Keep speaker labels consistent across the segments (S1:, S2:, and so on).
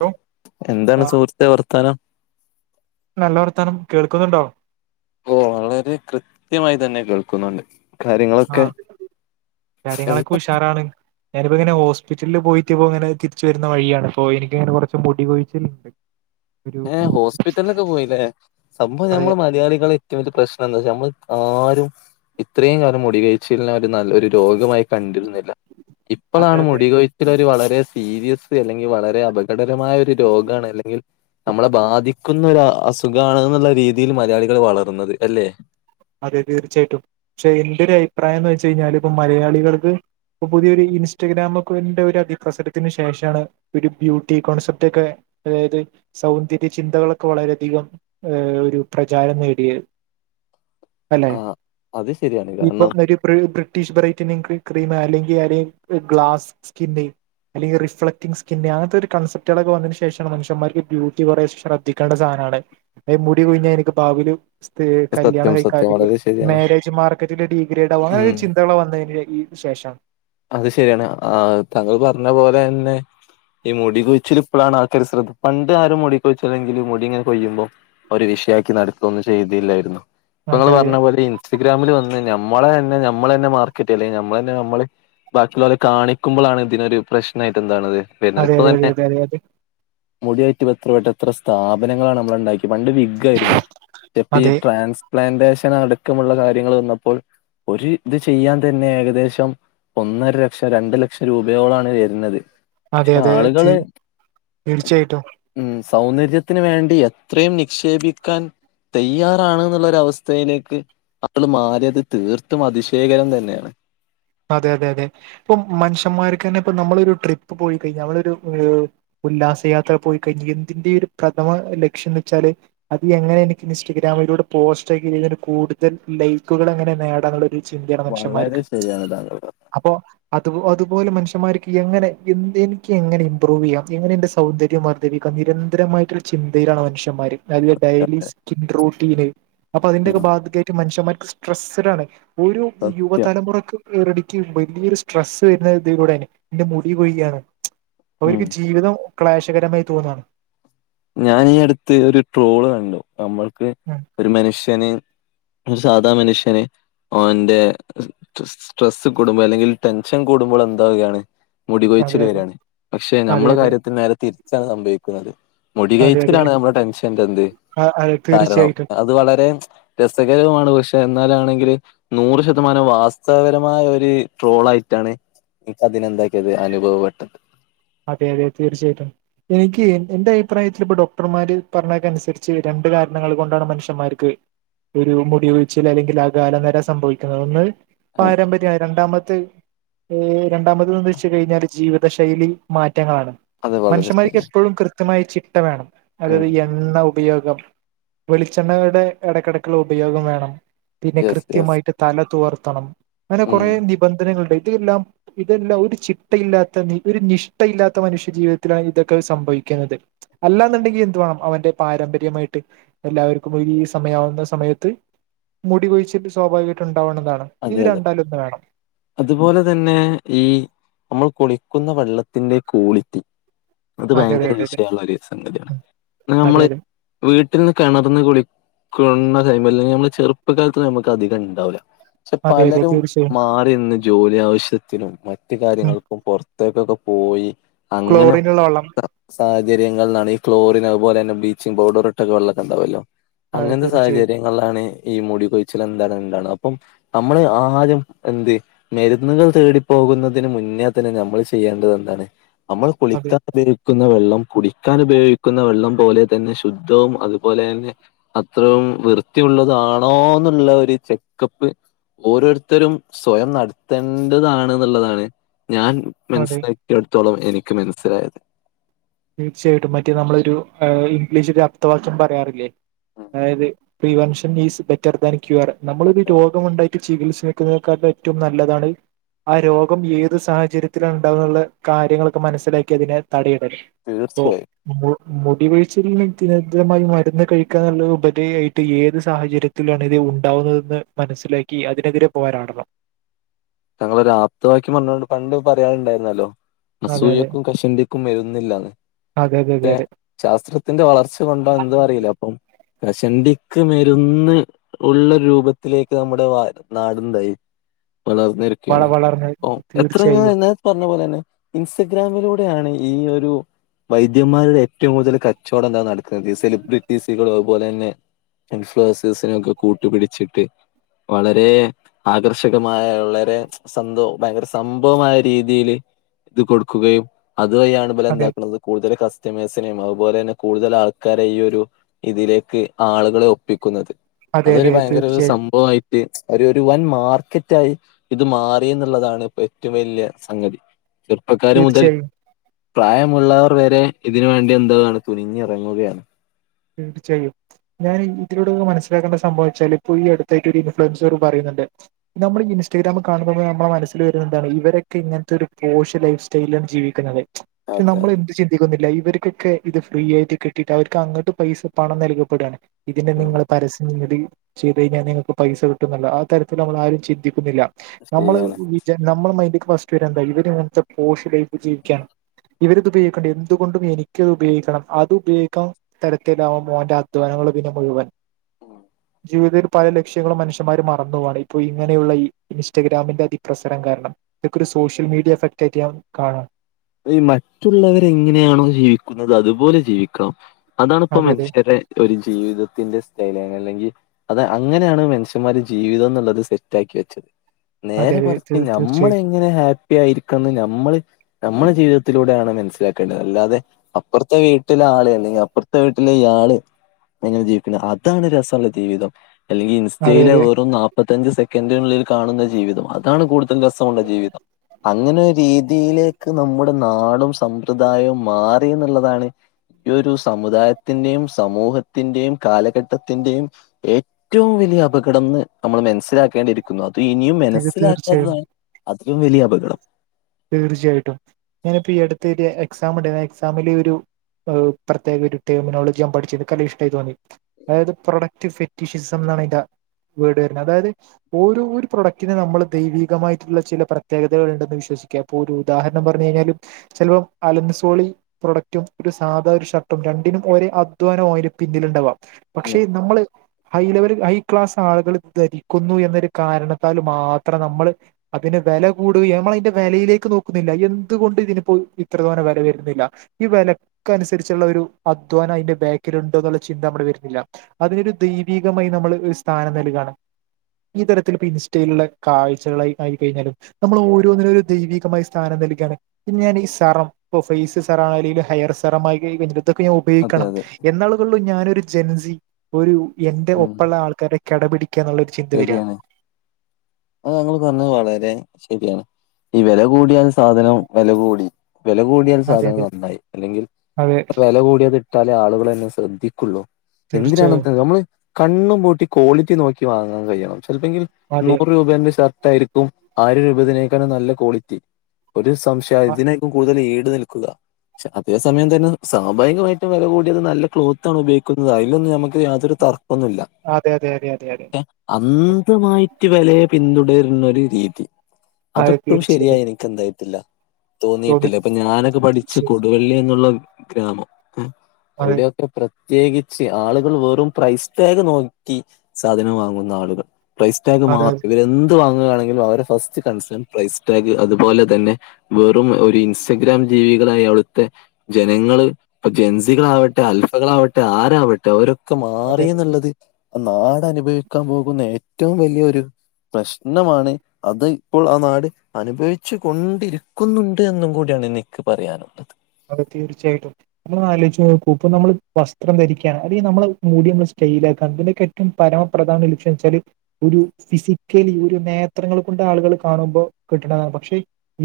S1: Hello ആ,
S2: എന്താണ് സുഹൃത്തെ വർത്താനം
S1: നല്ല വർത്താനം കേൾക്കുന്നുണ്ടോ
S2: ഓഹ് വളരെ കൃത്യമായി തന്നെ കേൾക്കുന്നുണ്ട് കാര്യങ്ങളൊക്കെ
S1: ആഹ് കാര്യങ്ങളൊക്കെ
S2: എന്താ
S1: ഉഷാറാണ് ഞാനിപ്പോ ഇങ്ങനെ ഹോസിപിറ്റല് പോയിട്ട് ഇപ്പോ ഇങ്ങനെ തിരിച്ച് വരുന്ന വഴിയാണ് അപ്പൊ എനിക്ക് ഇങ്ങനെ കൊറച്ച് മുടി കൊഴിച്ചില് ഇണ്ട്.
S2: ഏഹ് ഹോസ്പിറ്റലിലൊക്കെ പോയിലെ സംഭവം
S1: അതെ
S2: ഞമ്മളെ മലയാളികള് ഏറ്റവും വലിയ പ്രശ്നം എന്താ വെച്ചാ നമ്മൾ ആരും ഇത്രയും കാലം മുടികൊഴിച്ചലിന് നല്ല ഒരു രോഗമായി കണ്ടിരുന്നില്ല
S1: അതെ
S2: ഇപ്പളാണ്
S1: അതെ
S2: മുടികൊഴി ഒരു വളരെ സീരിയസ് ലി അല്ലെങ്കി വളരെ അപകടകരമായ ഒരു രോഗാണ് അല്ലെങ്കിൽ. നമ്മളെ ബാധിക്കുന്ന ഒരു അസുഖാണ് ന്നുള്ള രീതിയിൽ മലയാളികൾ വളർന്നത് അല്ലേ
S1: അതെ തീർച്ചയായിട്ടും പക്ഷെ എന്റെ ഒരു അഭിപ്രായം എന്ന് വെച്ച് കഴിഞ്ഞാൽ ഇപ്പ മലയാളിക ൾക്ക് ഇപ്പൊ പുതിയൊരു ഇൻസ്റ്റഗ്രാമക്ക് ഇന്റെ ഒരു അതിപ്രസരത്തിന് ശേഷാണ്. ഒര് ബ്യൂട്ടി കോൺസെപ്റ്റ് ഒക്കെ അതായത് സൗന്ദര്യ ചിന്തകളൊക്കെ വളരെയധികം ഏഹ് ഒരു പ്രചാരം നേടിയത് അല്ലെ
S2: ആ അത് ശരിയാണ് കാരണം
S1: ഇപ്പം ഒരു ബ്രിട്ടീഷ് ബ്രൈറ്റിങ് ക്രീം അല്ലെങ്കിൽ ഒര് ഗ്ലാസ് സ്കിൻ- അല്ലെങ്കി റിഫ്ലക്റ്റിംങ് സ്കിന്ന് അങ്ങൻ ത്തൊരു കൺസെപ്റ്റെളൊക്കെ വന്നതിനു ശേഷാണ് മനുഷന്മാർക്ക് ബ്യൂട്ടിയിൽ കൊറേശെ ശ്രദ്ധ ദ്ധിക്കേണ്ട സാധനാണ്. മുടി കൊഴിഞ്ഞാൽ എനിക്ക് ഭാവീല് [unintelligible]
S2: സത്യം
S1: കല്യാണം
S2: സത്യം
S1: കൈകാതെ [unintelligible]
S2: വളരെ ശരിയാണ്
S1: മാരേജ് മാർക്കറ്റില് ഡീഗ്രേഡ് ആകും. അങ്ങനൊരു
S2: ഉം
S1: ചിന്തകള് വന്നതിന് ശേഷാണ്
S2: അത് ശെരിയാണ്. ആ താങ്കൾ പറഞ്ഞ പോലെ എന്നെ ഈ മുടി കൊഴിച്ചില് ഇപ്പളാണ് ആൾക്കാര് ശ്രദ്ധ പണ്ട് ആരും മുടി കൊഴിച്ചില്ലെങ്കില് മുടി ഇങ്ങനെ കൊഴിയുമ്പോ- ഒരു വിഷയാക്കി നടക്കൊന്നും ചെയ്തില്ലായിര്ന്നു. ഇപ്പ നമൾ
S1: അതെ
S2: പറഞ്ഞ
S1: അതെ
S2: പോലെ ഇൻസ്റ്റഗ്രാമില് വന്ന് ഞമ്മളെ തന്നെ ഞമ്മള് തന്നെ മാർക്കറ്റ് അല്ലെങ്കി ഞമ്മളെ തന്നെ ഞമ്മള് ബാക്കി ള്ളോലെ കാണിക്കുമ്പളാണ് ഇതിനൊരു പ്രശ്നായിട്ട് എന്താണത് വരുന്നത് ഇപ്പൊ
S1: അതെ
S2: തന്നെ
S1: അതെ അതെ അതെ
S2: മുടിയായിട്ട് എത്ര പട്ട എത്ര സ്ഥാപനങ്ങളാണ് നമ്മൾ ഉണ്ടാക്കി പണ്ട് വിഗ് ആയിരുന്നു ചപ്പ ഈ
S1: അതെ അതെ
S2: ട്രാൻസ് പ്ലാന്റേഷൻ അടുക്കമുള്ള കാര്യങ്ങൾ വന്നപ്പോൾ ഒരു ഇത് ചെയ്യാൻ തന്നെ ഏകദേശം ഒന്നര ലക്ഷം രണ്ടു ലക്ഷം രൂപയോളാണ് വര്നത്
S1: അതെ അതെ തീർച്ചയായിട്ടും
S2: ഉം സൗന്ദര്യത്തിന് വേണ്ടി എത്രയും നിക്ഷേപിക്കാൻ തയ്യാറാണ് എന്നുള്ളൊരു അവസ്ഥയിലേക്ക് അപ്പൾ മാറിയത് തീർത്തും അതിശയകരം തന്നെയാണ്
S1: അതെ അതെ അതെ ഇപ്പൊ മനുഷ്യന്മാർക്ക് തന്നെ ഇപ്പ നമ്മളൊരു ഒരു ട്രിപ്പ് പോയി കഴിഞ്ഞാൽ അവളരു ഉല്ലാസയാത്ര പോയി കഴിഞ്ഞ എന്തിന്റെ ഒരു പ്രഥമ ലക്ഷ്യം എന്ന് വെച്ചാല് അത് എങ്ങനെ എനിക്ക് ഇൻസ്റ്റാഗ്രാമിലൂടെ പോസ്റ്റ് ആക്കി ചെയ്ത് കൂടുതൽ ലൈക്കുകൾ എങ്ങനെ നേടാനുള്ള ഒരു ചിന്തയാണ്
S2: വളരെ
S1: മനുഷ്യന്മാർക്ക്‌
S2: ശരിയാണ് താങ്കൾ പറഞ്ഞ
S1: അപ്പോ അത് അതുപോലെ മനുഷ്യമാർക്ക് എങ്ങനെ എനിക്ക് എങ്ങനെ ഇമ്പ്രൂവ് ചെയ്യാം എങ്ങനെ എന്റെ സൗന്ദര്യം വർധി ലഭിക്ക നിരന്തരമായിട്ടൊരു ചിന്തയിലാണ് മനുഷ്യന്മാര് അ ഡെയിലി
S2: പറഞ്ഞത്
S1: സ്കിൻ റൂട്ടീന് അപ്പൊ അതിന്റെക്കെ
S2: ഉം
S1: ബാധ്യായിട്ട് മനുഷ്യന്മാർക്ക് സ്ട്രെസ്ഡാണ് ഒരു
S2: സത്യം
S1: യുവതലമുറ- [unintelligible] വലിയൊരു സ്ട്രെസ്സ് വരുന്നത് ഇതികൂടേണ് എന്റെ മുടി കൊഴിയാണ്
S2: ഉം
S1: അവർക്ക് ജീവിതം ക്ലേശകരമായി തോന്നാണ്
S2: ഞാൻ ഈ അടുത്ത് ഒരു ട്രോള് കണ്ടു നമ്മൾക്ക്
S1: ആഹ്
S2: ഒരു മനുഷ്യന് ഒരു സാധാ മനുഷ്യന് ഓന്റെ സ്ട്രെസ്സ് കൂടുമ്പോൾ അല്ലെങ്കിൽ ടെൻഷൻ കൂടുമ്പോൾ എന്താവുകയാണ് മുടി
S1: അതെ
S2: കൊഴിച്ചിൽ
S1: അതെ
S2: വരാണ് പക്ഷെ
S1: അതെ
S2: നമ്മളെ
S1: അതെ
S2: കാര്യത്തിൽ നേരെ തിരിച്ചാണ് സംഭവിക്കുന്നത് മുടി
S1: അതെ അതെ
S2: കഴിച്ചിലാണ് നമ്മുടെ ടെൻഷന്റെ എന്ത്
S1: അതെ
S2: കാരണം
S1: തീർച്ചയായിട്ടും
S2: അത് വളരെ രസകരവുമാണ് പക്ഷെ എന്നാലാണെങ്കിൽ നൂറ് ശതമാനം വാസ്തവപരമായ ഒരു ട്രോള് ആയിട്ടാണ് നിക്ക് അതിനെന്താക്കിയത് അനുഭവപ്പെട്ടത്
S1: അതെ അതെ തീർച്ചയായിട്ടും എനിക്ക് എന്റെ അഭിപ്രായത്തിൽ ഇപ്പൊ ഡോക്ടർമാര് പറഞ്ഞക്ക അനുസരിച്ച് രണ്ട് കാരണങ്ങൾ കൊണ്ടാണ് മനുഷ്യന്മാർക്ക് ഒരു മുടി ഒഴിച്ചിൽ അല്ലെങ്കിൽ അകാല നിര സംഭവിക്കുന്നത് ഒന്ന്
S2: ഏ,
S1: പാരമ്പര്യം രണ്ടാമത്തെ ഏഹ് രണ്ടാമത്ന്ന് വെച്ച് കഴിഞ്ഞാല് ജീവിത ശൈലി മാറ്റങ്ങളാണ്
S2: അത് വളരെ
S1: മനുഷ്യന്മാർക്ക്
S2: ശരിയാ
S1: എപ്പളും കൃത്യമായി ചിട്ട വേണം
S2: ഉം
S1: അതായത് എണ്ണ ഉപയോഗം വെളിച്ചെണ്ണകളുടെ ഇടക്കിടക്കുള്ള ഉപയോഗം വേണം പിന്നെ
S2: യെസ് യെസ്
S1: കൃത്യമായിട്ട് തല തുവർത്തണം അങ്ങനെ
S2: ഉം
S1: കുറേ നിബന്ധനകളുണ്ട് ഇതെല്ലാം ഇതെല്ലാം ഒരു ചിട്ടയില്ലാത്ത ഒരു നിഷ്ഠയില്ലാത്ത മനുഷ്യ ജീവിതത്തിലാണ് ഇതൊക്കെ സംഭവിക്കുന്നത് അല്ലാന്നുണ്ടെങ്കി എന്തു വേണം അവന്റെ പാരമ്പര്യമായിട്ട് എല്ലാവർക്കും ഒരു സമയാവുന്ന സമയത്ത് മുടി കൊഴിച്ചിട്ട് സ്വാഭാവികമായിട്ട് ഉണ്ടാവുന്നതാണ് ഇത്
S2: അതെ അതെ
S1: രണ്ടാലും ഒന്ന് വേണം
S2: അതുപോലെ തന്നെ ഈ നമ്മൾ കുളിക്കുന്ന വെള്ളത്തിന്റെ കോളിറ്റി അത്
S1: അതെ അതെ
S2: ഭയങ്കര
S1: അതെ അതെ
S2: വിഷയള്ള ഒരു സംഗതിയാണ്
S1: ഉം. അതെ
S2: നമ്മള്
S1: അതെ
S2: വീട്ട്ന്ന് കിണർന്ന് കുളിക്കുന്ന ടൈമില് അല്ലെങ്കിൽ നമ്മള് ചെറുപ്പകാലത്ത് നമുക്ക് അധികം ഉണ്ടാവില്ല പക്ഷെ
S1: അതെ അതെ
S2: പലരും
S1: തീർച്ചയായും
S2: മാ ഇന്ന് ജോലി ആവശ്യത്തിനും മറ്റു
S1: ഉം
S2: കാര്യങ്ങൾക്കും പുറത്തേക്കൊക്കെ പോയി അങ്ങനെ
S1: ക്ലോറിനുള്ള വെള്ളം
S2: സാഹചര്യങ്ങൾന്നാണ് ഈ ക്ലോറിൻ അതുപലെ തന്നെ ബ്ലീച്ചിങ് പൗഡർ ഇട്ട വെള്ളൊക്കെ ഉണ്ടാവുല്ലോ
S1: അതെ
S2: അങ്ങൻത്തെ
S1: തീർച്ചയായും
S2: സാഹചര്യങ്ങളിലാണ് ഈ മുടി കൊഴിച്ചിൽ എന്താണ് എന്താണ് അപ്പം നമ്മള് ആദ്യം എന്ത് മരുന്നുകൾ തേടിപ്പോകുന്നതിന് മുന്നേ തന്നെ നമ്മൾ ചെയ്യേണ്ടത് എന്താണ് നമ്മൾ
S1: അതെ
S2: കുളിക്കാൻ കുടിക്കാൻ ഉപയോഗിക്കുന്ന വെള്ളം പോലെ തന്നെ ശുദ്ധവും അതുപോലെന്നെ അത്രയും വൃത്തിയുള്ളതാണോന്നുള്ള ഒരു ചെക്കപ്പ് ഓരോരുത്തരും സ്വയം നടത്തേണ്ടതാണ് എന്നുള്ളതാണ് ഞാൻ
S1: അതെ
S2: മനസ്സിലാക്കി എടത്തോളം എനിക്ക് മനസ്സിലായത്
S1: തീർച്ചയായിട്ടും മറ്റേ നമ്മളൊരു ഇംഗ്ലീഷ് ഒരു അബ്തവാക്യം പറയാറില്ലേ അതായത് prevention is better than cure
S2: ഉം
S1: നമ്മളൊരു രോഗം ഉണ്ടാക്ക ചികിത്സക്കുന്നേക്കാളും ഏറ്റവും നല്ലതാണ് ആ രോഗം ഏത് സാഹചര്യത്തില ഉണ്ടാവന്നുള്ള കാര്യങ്ങളൊക്കെ മനസ്സിലാക്കി അതിനെ തടയിടും
S2: തീർച്ചയായും
S1: മുടികൊഴിച്ചിലിന് വ്യക്തിരതമായി മരുന്ന് കഴിക്കാനുള്ള ഉപാതായായിട്ട് ഏത് സാഹചര്യത്തിനും ഇത് ഉണ്ടാവുന്നതെന്ന് മനസ്സിലാക്കി അതിനെതിരെ പോരാടണം
S2: ഞങ്ങളൊ ഒരു ആപ്തവാക്കി പറഞ്ഞോണ്ട് പണ്ട് പറയാനുണ്ടായിരുന്നല്ലോ
S1: അതെ അതെ
S2: അസൂയക്കും കശണ്ടിക്കും മരുന്നില്ലന്ന്
S1: അതെ
S2: ശാസ്ത്രത്തിന്റെ വളർച്ച കൊണ്ടോ
S1: അതെ
S2: എന്ത് അറിയില്ല അപ്പം കശണ്ടിക്ക് മരുന്ന് ഉള്ള രൂപത്തിലേക്ക് നമ്മുടെ നാടതായി
S1: വള
S2: വളർന്നി
S1: വളർന്ന്
S2: എത്രയും
S1: തീർച്ചയായും
S2: എന്നത്തെ പറഞ്ഞ പോലെ തന്നെ ഇൻസ്റ്റഗ്രാമിലൂടെയാണ് ഈ ഒരു വൈദ്യന്മാരുടെ ഏറ്റവും കൂടുതൽ കച്ചവടം എന്താണ് നടക്കുന്നത് ഈ സെലിബ്രിറ്റീസുകളും അതുപോലെ തന്നെ ഇൻഫ്ലസസിനൊക്കെ കൂട്ടിപിടിച്ചിട്ട് വളരെ ആകർഷകമായ വളരെ ഭയങ്കെരെസംഭവമായ രീതിയില് ഇത് കൊടുക്കുകയുംഅത് വഴിയാണ്
S1: അതെ
S2: ഇബല്എന്താക്ക്‌ണത് കൂടുതൽ കസ്റ്റമേഴ്സിനെയും അതുപോലെന്നെ കൂടുതൽ ആൾക്കാരെ ഈഒരു ഇതിലേക്ക് ആളുകളെ ഒപ്പിക്കുന്നത്
S1: അതെ അതെ
S2: അതൊരുഭയങ്കര
S1: തീർച്ചയായും
S2: ഒരുസംഭവമായി ഒരു വൻമാർക്കറ്റായി ഇത് മാറിഎന്നുള്ളതാണ്ഇപ്പ ഏറ്റവും വെല്ല്യസംഗതി. ചെറുപ്പക്കാർ
S1: തീർച്ചയായും
S2: മുതൽപ്രായമുള്ള വെരെ ഇതിന് വേണ്ടിഎന്താണ് തുനിഞ്ഞിറങ്ങുകയാണ്.
S1: വേണ്ടിചെയ്യും. ഞാന് ഇതിലൂടെമനസ്സിലാക്കേണ്ട സംഭവംവെച്ചാല് ഇപ്പൊ ഈ അടുത്തായിട്ട് ഒരു ഇൻഫ്ലുവൻസെർ പറയുന്നുണ്ട് ന്നമ്മൾ ഇൻസ്റ്റഗ്രാമിൽ കാണുമ്പോൾ ന്നമ്മുടെ മനസ്സില് വെരാന്ത്‌അറിയോ ഇരൊക്കെ ഇങ്ങന്ത്തെ ഒരുപോശ്യലൈഫ് തെയ്ലാണ് ജീവിക്കുന്നത്. പക്ഷെ
S2: അതെ അതെ
S1: ന്നമ്മൾഎന്ത്ചിന്തിക്കുന്നില്ല ഇവർക്കൊക്കെ ഇത്ഫ്രീആയിട്ട് കിട്ടിയിട്ട് അവർക്ക് അങ്ങട്ടും ഇപ്പപൈസപണം നൽകപ്പെടാണ് ഇതിനെ
S2: ഉം
S1: നിങ്ങള്പരസ്യംന്നേടി ചെയ്ത്കഴിഞ്ഞാൽ നിങ്ങൾക്ക് പൈസ കിട്ടുന്നുള്ള ആതരത്തിൽന്നമ്മളാരും ചിന്തിക്കുന്നില്ല ന്നമ്മള്
S2: ശരിയാണ്.
S1: ന്നമ്മുടെ മൈൻഡിലേക്ക് ഫസ്റ്റ് വേരാന്താ ഇവര്ഇങ്ങൻത്തെ പോഷ് ലൈഫ് ജീവിക്കാൻ ഇവരിതുപയോഗിക്കണ്ട് എന്തുകൊണ്ടും എനിക്കത് ഉപയോഗിക്കണംഅത് ഉപയോഗിക്കാം തരത്തിലാവും മോന്റെഅധ്വാനങ്ങൾ പിന്നെമുഴുവൻ
S2: [unintelligible]
S1: ജീവിതത്തിൽ പലലക്ഷ്യങ്ങളും മനുഷ്യമാർമറന്ന്പോവാണ് ഇപ്പോൾ ഇങ്ങനെയുള്ള ഈ ഇൻസ്റ്റഗ്രാമിന്റെ അതിപ്രസരം കാരണം ഇതൊക്കൊരു സോഷ്യൽ മീഡിയ എഫക്റ്റ് ആയിട്ട് ഞാൻകാണാ.
S2: ഈമറ്റുള്ളവര് എങ്ങനെയാണോ ജീവിക്കുന്നത് അതുപോലെജീവിക്കണം അതാണിപ്പോ
S1: അതെ അതെ
S2: മനുഷ്യരെ ഒര് ജീവിതത്തിന്റെ സ്റ്റൈൽഅല്ലെങ്കി അത് അങ്ങനെയാണ് മെൻഷ്യന്മാര് ജീവിതംഎന്നുള്ളത് സെറ്റാക്കി വെച്ചത്
S1: അതെ അതെ
S2: ന്നേരെമറിച്ച്
S1: തീർച്ചയായും
S2: ന്നമ്മളെങ്ങനെ ഹാപ്പി ആയിരിക്കന്ന് ന്നമ്മള് ന്നമ്മുടെ ജീവിതത്തിലൂടെയാണ് മനസ്സിലാക്കേണ്ടത് അല്ലാതെ അപ്പർത്തെ വീട്ടിലെആള് അല്ലെങ്കിൽ അങ്ങനെജീവിക്കുന്നത് അതാണ് രെസള്ളജീവിതം അല്ലെങ്കി
S1: അതെ
S2: ഇൻസ്റ്റയില
S1: അതെ
S2: വെറുംന്നാപ് മുപ്പത്തഞ്ച് സെക്കന്റന് ഉള്ളിൽ കാണുന്നജീവിതം അതാണ്കൂടുതൽ രസമുള്ളജീവിതം. അങ്ങനെരീതിയില് ക്ക്‌ ന്നമ്മുടെനാടും സമ്പ്രദായോംമാറിന്ന്ള്ളതാണ് ഈ ഒരുസമുദായത്തിന്റെയും സമൂഹത്തിന്റെയും കാലഘട്ടത്തിന്റെയും ഏറ്റവുംവെലിയ അപകടംന്ന് ന്നമ്മൾ മെൻസ്സിലാക്കേണ്ടിരി കുന്നത് അത്ഇനിയും
S1: തീർച്ചയായും
S2: മെൻസ്സിലാക്കാത്തതാണ് അതിലും വെലിയഅപകടം.
S1: തീർച്ചയായിട്ടും ഞാനിപ്പോ ഈ അട്ത്ത് എഴുതിയഎക്സാംണ്ട് ആഎക്സാമില് ഒരു ഹ് പ്രത്യേകഒരു ടെർമിനോളിജിഞാൻ പഠിച്ചിഇൻകല്ലഇഷ്ടമായി തോന്നി അതായത് പ്രൊഡക്റ്റ്ഫ് റ്റിശിസം എന്നാണ്അയ്‌ന്റെ വേഡ് വരുന്നത് അതായത് ഓരോരു പ്രോഡക്റ്റിന് ന്നമ്മൾ ദൈവികമായിട്ടുള്ള ചില പ്രത്യേകതകൾ ഉണ്ടെന്ന് വിശ്വസിക്കുന്നു. ഇപ്പൊരു ഉദാഹരണം പറഞ്ഞു കഴിഞ്ഞാലും ചിലപ്പോഅലുൻസോളി പ്രൊഡക്റ്റും ഒരുസാധാ ഒരു ഷർട്ടും രണ്ടിനും ഒരേഅധ്വാനംയിന് പിന്നിലുണ്ടാവാ പക്ഷേ ന്നമ്മള് ഹൈലെവൽ ഹൈ ക്ലാസ് ആളുകൾ ധരിക്കുന്നു എന്നൊരുകാരണത്താൽ മാത്രംന്നമ്മള് അതിന് വെലകൂടുകന്നമ്മളയ്ന്റെ വെലയിലേക്ക് നോക്കുന്നില്ല എന്തുകൊണ്ട് ഇതിനിപ്പോ ഇത്രതോനെ വെല വെരുന്നില്ല ഈവെല ക്ക്‌അനുസരിച്ചുള്ള ഒരുഅധ്വാനം അതിന്റെബാക്കിലുണ്ടോ എന്നുള്ളചിന്ത ന്നമ്മളിൽ വെരുന്നില്ല. അതിനൊരു ദൈവീകമായി ന്നമ്മള് ഹ് സ്ഥാനംനൽകാണ്. ഈതരത്തിൽ ഇപ്പോഇൻസ്റ്റയിലുള്ള കാഴ്ചകളായി ആയിക്കയ്ഞ്ഞാലും ന്നമ്മൾ ഓരോന്നിനുംരു ദൈവീകമായിസ്ഥാനം നൽകാണ് പ്പോഞാനി ഈ സെറം ഇപ്പോ ഫെയ്സ് സെറാഅല്ലെ ഹെയർസെമായി വെന്റ ഇതൊക്കെ ഞാൻ
S2: അതെ
S1: ഉപയോഗിക്കണം
S2: അതെ
S1: എന്നള് ഞാനൊരു ജെൻസിഒരു എന്റെ
S2: ഉം
S1: ഒപ്പള്ള ആൾക്കാരെ കെ ടപിടിക്കാനുള്ള
S2: ശരിയാണ് അത് ഞങ്ങള് പറഞ്ഞത് വളരെ ശരിയാണ് ഈ വില കൂടിയാണ് സാധനം വില കൂടി വില കൂടിയാൽ
S1: അതെ അതെ
S2: സാധനങ്ങൾ നന്നായി അല്ലെങ്കിൽ
S1: അതെ
S2: വില കൂടിയാത് റ്റാല ആളുകളെ ശ്രദ്ധിക്കുള്ളൂ എന്തിനാണ്
S1: തീർച്ചയായും
S2: നമ്മള് കണ്ണും പൂട്ടി ക്വാളിറ്റി നോക്കി വാങ്ങ- ങ്ങാൻ കഴിയണം ചിലപ്പോങ്കിൽ
S1: അതെ
S2: നൂറ് രൂപേന്റെ ഷർട്ട് ആയിരിക്കും ആറ് രൂപതിനേക്കാാണ് നല്ല ക്വാളിറ്റി ഒരു സംശയം ഇതിനേക്കും കൂടുതൽ ഈട് നിൽക്കുക പക്ഷെ അതേ സമയം തന്നെ സ്വാഭാവികമായിട്ടും വില കൂടിയത് നല്ല ക്ലോത്താണ്ണ് ഉപയോഗിക്കുന്നത് അതിലൊന്ന് നമുക്ക് യാതൊരു തർക്ക- ഒന്നുമില്ല
S1: അതെ അതെ അതെ അതെ
S2: അന്ധമായിട്ട് വിലയെ പിന്തുടരുന്നൊരു രീതി
S1: അതെ
S2: അതൊട്ടും
S1: തീർച്ചയായും
S2: ശരിയായി എനിക്ക് എന്തായിട്ടില്ല
S1: തോന്നി
S2: തോന്നിയിട്ടില്ല അപ്പൊ ഞാനൊക്കെ പഠിച്ച് കൊണ്ട്
S1: തീർച്ചയായും
S2: കൊടുവള്ളി എന്നുള്ള ഗ്രാമം ഏ
S1: അതെ
S2: അവിടെ പ്ര പ്രത്യേകിച്ച് ആളുകൾ വെറും പ്രൈസ് ടാഗ് നോക്കി സാധനം വാങ്ങുന്ന ആളുകൾ പ്രൈസ് ടാഗ്
S1: അതെ
S2: മാത്രം ഇവരെ എന്ത് വാങ്ങുകയാണെങ്കിലും അവരെ ഫസ്റ്റ് കൺസേൺ പ്രൈസ് ടാഗ് അതുപോലെ തന്നെ വെറും ഒരു ഇൻസ്റ്റഗ്രാം ജീവികളായി അവിടുത്തെ ജനങ്ങള് ഇപ്പ ജെൻസികളാവട്ടെ അൽഫകളാവട്ടെ ആരാവട്ടെ അവര് ത്
S1: അതെ
S2: മാറി
S1: അതെ
S2: എന്നുള്ളത് നാട് അനുഭവിക്കാൻ പോകുന്ന ഏറ്റവും വലിയൊരു പ്രശ്നമാണ് അത് ഇപ്പോൾ ആ നാട് അനുഭവിച്ച് കൊണ്ടിരിക്കുന്നുണ്ട് എന്നും കൂടിയാണ്നിക്ക് പറയാനുള്ള അത്
S1: അത് തീർച്ചയായിട്ടും നമ്മളൊന്ന് ആലോചിച്ച് നോക്ക് ഇപ്പോ നമ്മള് വസ്ത്രം ധരിക്കാണ് അല്ലെങ്കി നമ്മള് മൂടിയോന്ന് സ്റ്റൈൽ ആക്കാണ് പിന്നെ പരമപ്രധാനം ലക്ഷ്യം വെച്ചാല് ഒരു ഫിസിക്കലി ഒരു നേത്രങ്ങൾ കൊണ്ട് ആളുകൾ കാണുമ്പോൾ കിട്ടണതാണ് പക്ഷെ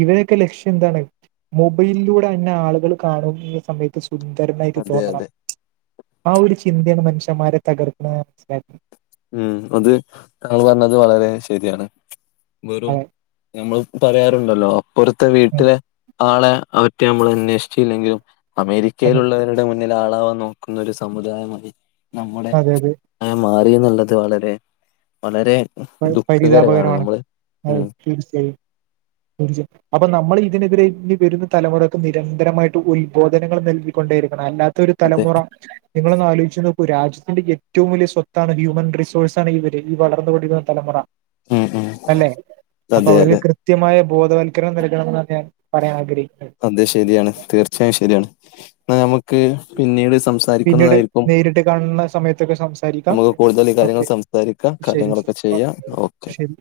S1: ഇവരോക്കെ ലക്ഷ്യം എന്താണ് മൊബൈലിലൂടെ പിന്നെ ആളുകൾ കാണും ഈ സമയത്ത് സുന്ദരനായിട്ട്
S2: അതെ അതെ
S1: തോന്നണം ആ ഒരു ചിന്തയാണ് മനുഷന്മാരെ തകർക്കുന്നത് മനസിലാക്കി
S2: ഉം അത് താങ്കൾ പറഞ്ഞത് വളരെ ശരിയാണ് വെറും
S1: അതെ
S2: ഞമ്മള് പറയാറുണ്ടല്ലോ അപ്പുറത്തെ
S1: ഉം,
S2: വീട്ടിലെ ആളെ അവറ്റെ നമ്മള് അന്വേഷിച്ചില്ലെങ്കിലും
S1: അതെ
S2: അമേരിക്കയിലുള്ളവരുടെ മുന്നിൽ ആളാവാൻ നോക്കുന്ന ഒരു സമുദായമായി നമ്മുടെ
S1: അതെ അതെ
S2: ആയി മാറി എന്നുള്ളത് വളരെ വളരെ
S1: പരി
S2: ദുഃഖകരമാണ്
S1: പരിതാപകരമാണ്
S2: നമ്മള്
S1: അ
S2: ഉം
S1: [unintelligible] തീർച്ചയായും അപ്പൊ നമ്മൾ ഇതിനെതിരെ വരുന്ന തലമുറക്ക് നിരന്തരമായിട്ട് ഉത്ബോധനങ്ങൾ നൽകിക്കൊണ്ടേരിക്കണം അല്ലാതെ ഒരു
S2: അതെ
S1: തലമുറ നിങ്ങളൊന്ന് ആലോചിച്ച് നോക്കൂ രാജ്യത്തിന്റെ ഏറ്റവും വലിയ സ്വത്താണ് ഹ്യൂമൻ റിസോഴ്സാണ് ഇവര് ഈ വളർന്ന് പടരുന്നത് തലമുറ
S2: ഉം ഉം
S1: അല്ലെ അപ്പൊ
S2: അതെ
S1: അവര്
S2: അതെ
S1: കൃത്യമായ ബോധവൽക്കരണം നൽകണം എന്നാണ് ഞാൻ പറയാൻ ആഗ്രഹിക്കുന്നത്
S2: അതെ ശരിയാണ് തീർച്ചയായും ശരിയാണ് എന്നാ നമുക്ക് പിന്നീട് സം-
S1: പിന്നീട് നേരിട്ട് കാണാണേ സമയത്തൊക്കെ സം- സരിക്കാ
S2: നമുക്ക് കൂടുതൽ ഈ കാര്യങ്ങൾ
S1: ഓക്കെ
S2: സംസാരിക്കാം
S1: ശരി ശരി
S2: കാര്യങ്ങളൊക്കെ ചെയ്യാം ഓക്കെ
S1: ശരി